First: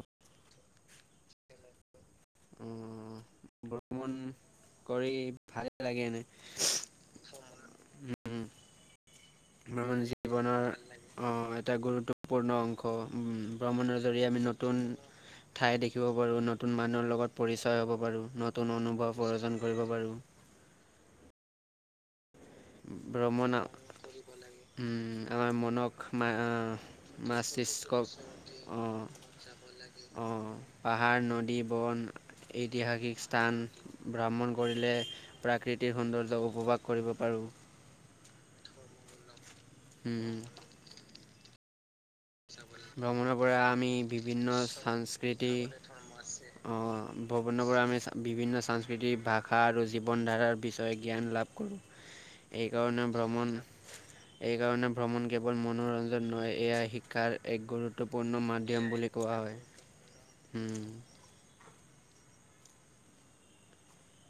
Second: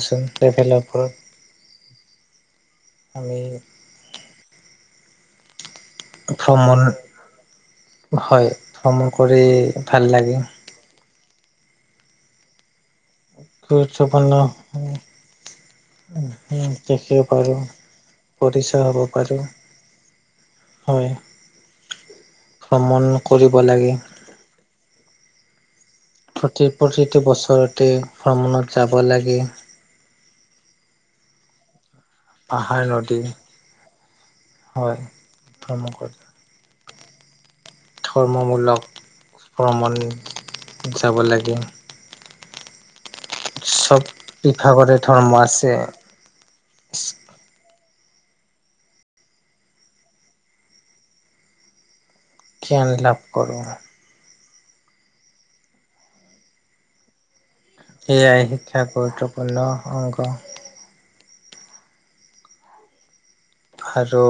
আচোন তেৱেলেৰ ওপৰত- অ আমি ভ্ৰমণ কৰি ভাল ভ্ৰমণ হয় ভ্ৰমণ কৰি মোৰ ভাল লাগে জীৱনৰ আহ এটা গুৰুত্বপূৰ্ণ অংশ ভ্ৰমণৰ জৰিয়তে গুৰুত্বপূৰ্ণ আমি নতুন ঠাই দেখিব পাৰো নতুন মানুহৰ দেখিব লগত পাৰোঁ পৰিচয় হ'ব পাৰো নতুন পৰিচয় হ'ব অনুভৱ পাৰোঁ অৰ্জন কৰিব পাৰো। হয় ভ্ৰমণ ভ্ৰমণ কৰিব লাগে। উম, আমাৰ মনক মা প্ৰতি প্ৰতিটো বছৰতে মস্তিষ্কক ভ্ৰমণত যাব অ' লাগে অ', পাহাৰ নদী বন পাহাৰ ঐতিহাসিক নদী স্থান ভ্ৰমণ কৰিলে হয় ভ্ৰমণ প্ৰাকৃতিক কৰি সৌন্দৰ্য উপভাস কৰিব পাৰোঁ ধৰ্মমূলক ভ্ৰমণ উম, যাব লাগে ভ্ৰমণৰ পৰা আমি চব বিভিন্ন বিভাগৰে ধৰ্ম সাংস্কৃতি আছে অ ভ্ৰমণৰ পৰা আমি বিভিন্ন সংস্কৃতিক ভাষা আৰু জীৱন ধাৰাৰ বিষয়ে জ্ঞান লাভ কৰোঁ। ধ্যান এইকাৰণে লাভ ভ্ৰমণ কৰোঁ। এইকাৰণে ভ্ৰমণ কেৱল মনোৰঞ্জন নহয় এয়া শিক্ষাৰ। এক সেয়াই গুৰুত্বপূৰ্ণ শিক্ষা মাধ্যম বুলি কোৱা গুৰুত্বপূৰ্ণ অংগ হয় আৰু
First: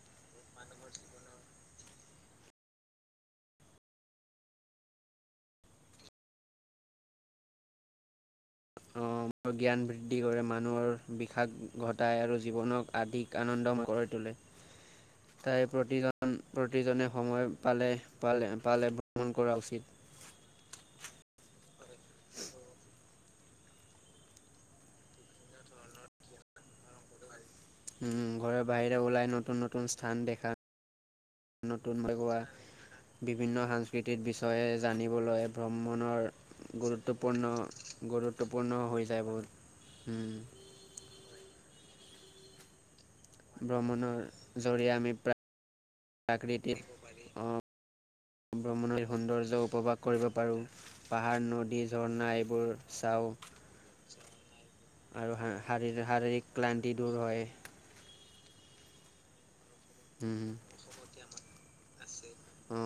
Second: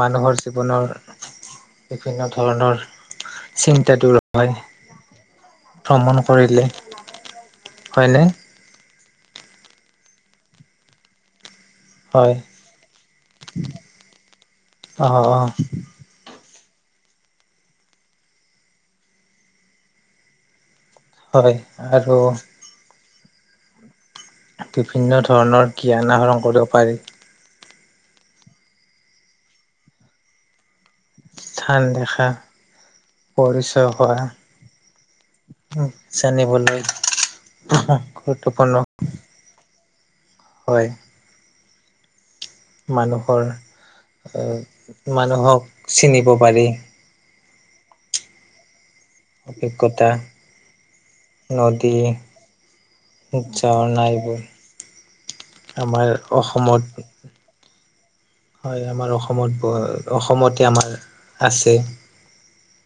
মানুহৰ জীৱনৰ বিভিন্ন ধৰণৰ চিন্তা দূৰ হয়। ভ্ৰমণ কৰিলে হয় নে। জ্ঞান বৃদ্ধি কৰে মানুহৰ বিষাদ- ঘটায় হয় আৰু জীৱনক আধিক আনন্দ কৰি তোলে অ অ তাই প্ৰতিজন প্ৰতিজনে সময় পালে পালে পালে ভ্ৰমণ কৰা উচিত হয় আৰু বিভিন্ন ধৰণৰ জ্ঞান আহৰণ কৰিব পাৰি উম ঘৰৰ বাহিৰে ওলাই নতুন নতুন স্থান দেখা স্থান নতুন দেখা লগোৱা। বিভিন্ন পৰিচয় হোৱা সাংস্কৃতিক বিষয়ে জানিবলৈ ভ্ৰমণৰ জানিবলৈ গুৰুত্বপূৰ্ণ গুৰুত্বপূৰ্ণ হৈ যায় বোৰ উম'। হয় মানুহৰ ভ্ৰমণৰ জৰিয়ে আমি মানুহক চিনিব পাৰি। ব্ৰমণৰ সৌন্দৰ্য উপবাস অভিজ্ঞতা কৰিব পাৰোঁ পাহাৰ নদী ঝৰ্ণা এইবোৰ চাওঁ। ঝৰ্ণা এইবোৰ আৰু শাৰী আমাৰ শাৰীৰিক ক্লান্তি অসমত দূৰ হয় হয় আমাৰ অসমত গড় উম অসমতে আমাৰ আছে অ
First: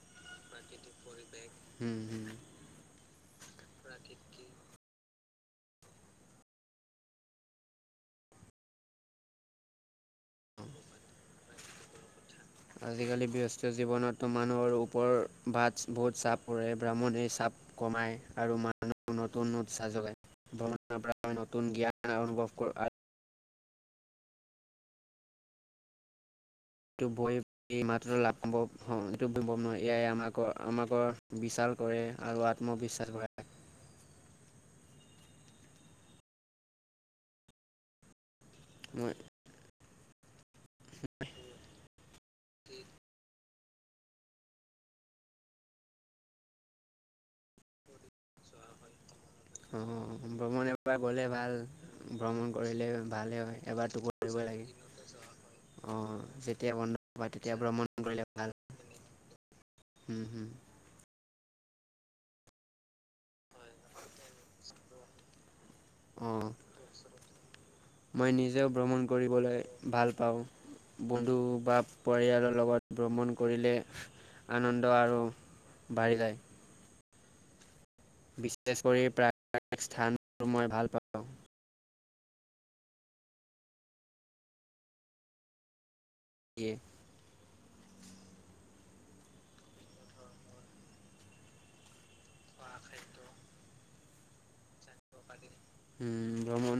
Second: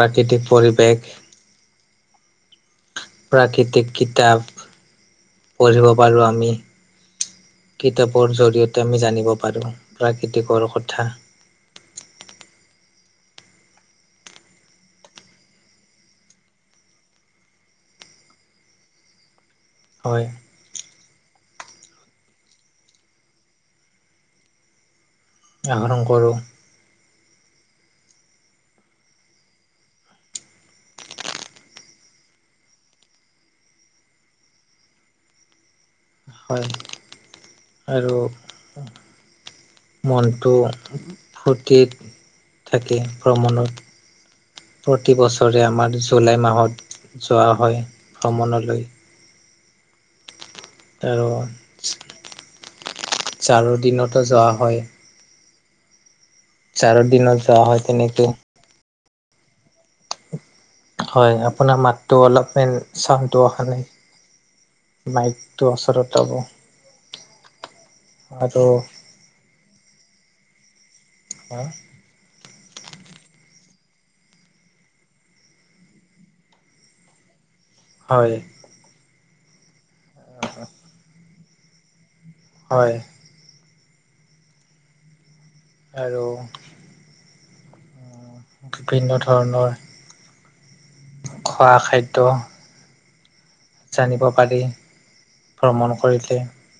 প্ৰাকৃতিক পৰিৱেশ হম' হম' প্ৰাকৃতিক কিতাপ পঢ়িব পাৰোঁ আমি কিতাপৰ জৰিয়তে আমি জানিব পাৰো প্ৰাকৃতিকৰ কথা [inaudible] আজিকালি ব্যস্ত জীৱনতো মানুহৰ ওপৰত বাৰ্টবোৰৰ বহুত চাপ পৰে ব্ৰাহ্মণে চাপ। কমায় আৰু মানুহত উন্নতি নতুন উচাহ হয় যোগায় নতুন জ্ঞান অনুভৱ কৰ আহৰণ কৰোঁ এইটো বৈ এই মাত্ৰ লাভ এইটো নোৱাৰ এয়াই আমাক আমাকৰ বিশাল কৰে। কৰে আৰু আত্মবিশ্বাস গঢ়াই [inaudible] হয় আৰু মই মনটো ফূৰ্তিত থাকে ভ্ৰমণত প্ৰতিবছৰে আমাৰ জুলাই মাহত যোৱা হয় ভ্ৰমণলৈ অ ভ্ৰমণ এবাৰ গ'লে আৰু ভাল ভ্ৰমণ কৰিলে ভালেই হয় জাৰৰ এবোৰটো দিনতো কৰিব যোৱা লাগে। হয় অঁ যেতিয়া বন্ধ জাৰৰ হয় দিনত তেতিয়া যোৱা ভ্ৰমণ কৰিলে তেনেকে ভাল। হম' হম' হয় আপোনাৰ মাতটো অলপমান চাউণ্ডটো অহা নাই মাইক অঁ মই আৰু নিজেও ভ্ৰমণ কৰিবলৈ ভাল পাওঁ। বন্ধু বা পৰিয়ালৰ- লগত ভ্ৰমণ কৰিলে আনন্দ আৰু বাঢ়ি যায় হয় বিশেষ কৰি প্ৰায় স্থান মই ভাল পাওঁ হয় আৰু দিয়ে বিভিন্ন ধৰণৰ খোৱা খাদ্য জানিব পাৰি ভ্ৰমণ কৰিলে। উম, ভ্ৰমণ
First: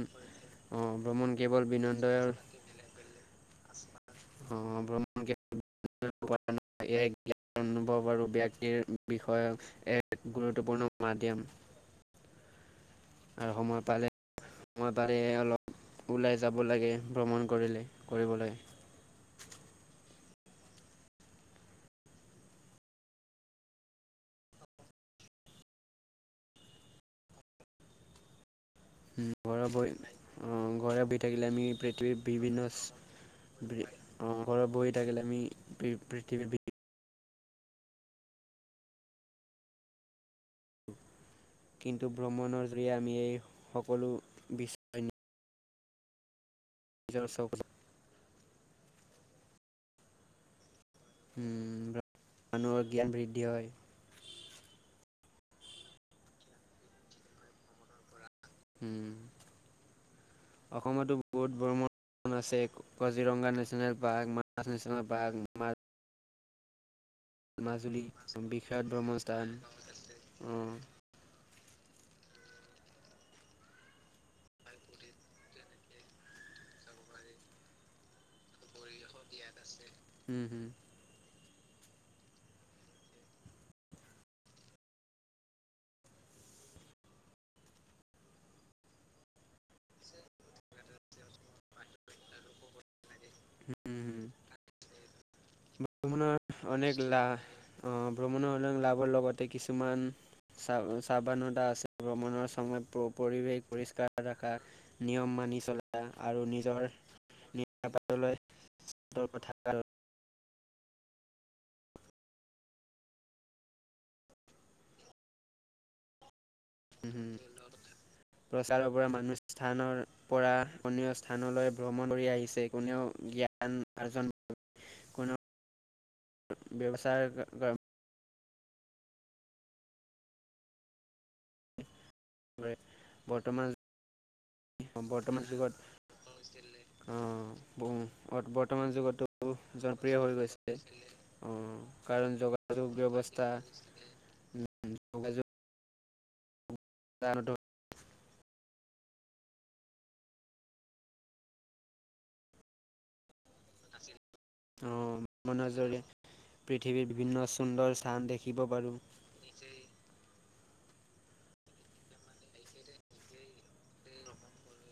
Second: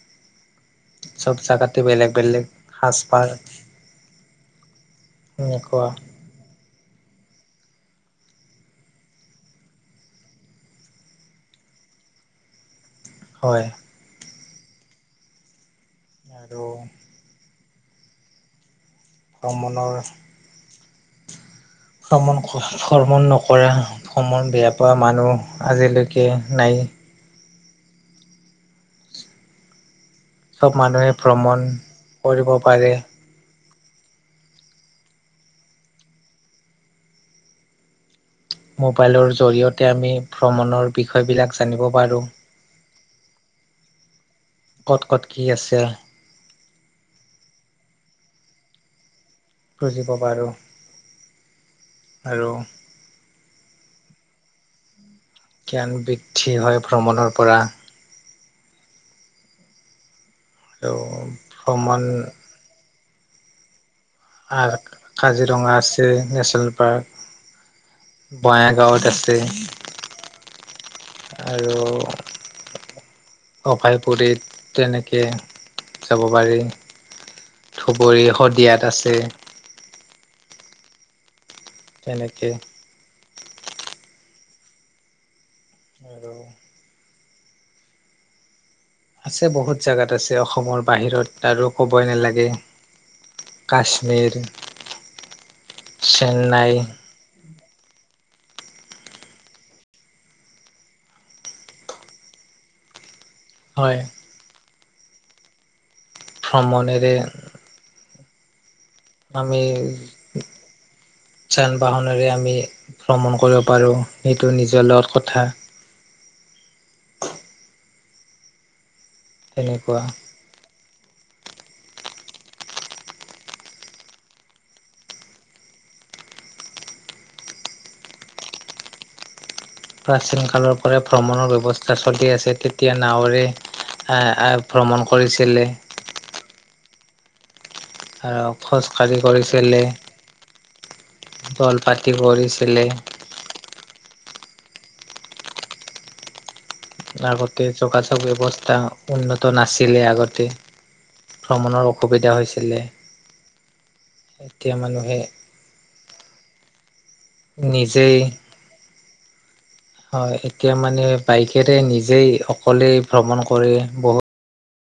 অঁ ভ্ৰমণ চব কেৱল জেগাতে বেলেগ বিনন্দৰ বেলেগ সাজ পাৰ। কেনেকুৱা চাগে জ্ঞান অনুভৱ আৰু ব্যক্তিৰ বিষয়ে এক গুৰুত্বপূৰ্ণ মাধ্যম [inaudible] আৰু হয় সময় পালে সময় পালে অলপ ওলাই আৰু যাব লাগে ভ্ৰমণ কৰিলে কৰিবলৈ ভ্ৰমণৰ ভ্ৰমণ ভ্ৰমণ নকৰা ভ্ৰমণ বেয়া পোৱা মানুহ আজিলৈকে নাই উম বৰাবৰ এ চব মানুহে ভ্ৰমণ কৰিব বিভিন্ন পাৰে। ঘৰত বহি থাকিলে আমি পৃথিৱী মোবাইলৰ জৰিয়তে আমি ভ্ৰমণৰ বিষয় বিলাক কিন্তু ভ্ৰমণৰ জৰিয়ে আমি এই সকলো বিচ ক'ত ক'ত [unintelligible] নিজৰ চখ [unintelligible] বুজি পাবা আৰু উম মানুহৰ জ্ঞান বৃদ্ধি হয় জ্ঞান বৃদ্ধি হয় ভ্ৰমণৰ পৰা উম' আৰু অসমতো বহুত ভ্ৰমণ ভ্ৰমন আছে। কাজিৰংগা নেশ্যনেল পাৰ্ক মানাস আৰু নেশ্যনেল পাৰ্ক কাজিৰঙা আছে নেচাৰেল পাৰ্ক। মাজুলী বিখ্যাত বঙাইগাঁৱত আছে ব্ৰহ্মস্থান অহ', অভায়পুৰীত তেনেকে যাব পাৰি। ধুবুৰী শদিয়াত আছে হম হম কেনেকে? আৰু আছে বহুত জেগাত আছে অসমৰ বাহিৰত আৰু ক'বই নালাগে। কাশ্মীৰ। ভ্ৰমনৰ চেন্নাই অনেক লা অহ ভ্ৰমণৰ লাভৰ লগতে কিছুমানাৱ সাৱধানতা আছে ভ্ৰমণৰ সময়ত প্ৰ পৰিৱেশ হয় পৰিষ্কাৰ ৰখা, নিয়ম মানি চলা আৰু নিজৰ ভ্ৰমণেৰে [unintelligible] থকা আমিৰ যান বাহনেৰে আমি ভ্ৰমণ কৰিব পাৰো সেইটো নিজৰ লগত কথা [unintelligible] প্ৰচাৰৰ পৰা মানুহ স্থানৰ তেনেকুৱা পৰা অন্য স্থানলৈ ভ্ৰমণ কৰি আহিছে কোনেও জ্ঞান আৰ্জন কৰিব কোনো ব্যৱসায় প্ৰাচীন কালৰ পৰা ভ্ৰমণৰ ব্যৱস্থা কৰে চলি আছে তেতিয়া নাৱৰে বৰ্তমান এ এ ভ্ৰমণ কৰিছিলে আৰু অহ', বৰ্তমান খোজকাঢ়ি যুগতো কৰিছিলে জনপ্ৰিয় হৈ গৈছে। অঁ দল পাতি কাৰণ কৰিছিলে যোগাযোগ ব্যৱস্থা যোগাযোগ অ আগতে যোগাযোগ ব্যৱস্থা উন্নত নাছিলে আগতে ভ্ৰমণৰ অসুবিধা হৈছিলে এতিয়া অহ মানুহে ভ্ৰমণৰ জৰিয়তে পৃথিৱীৰ বিভিন্ন সুন্দৰ নিজেই স্থান দেখিব পাৰো নিজেই হয় এতিয়া মানে বাইকেৰে নিজেই অকলেই ভ্ৰমণ কৰে বহুত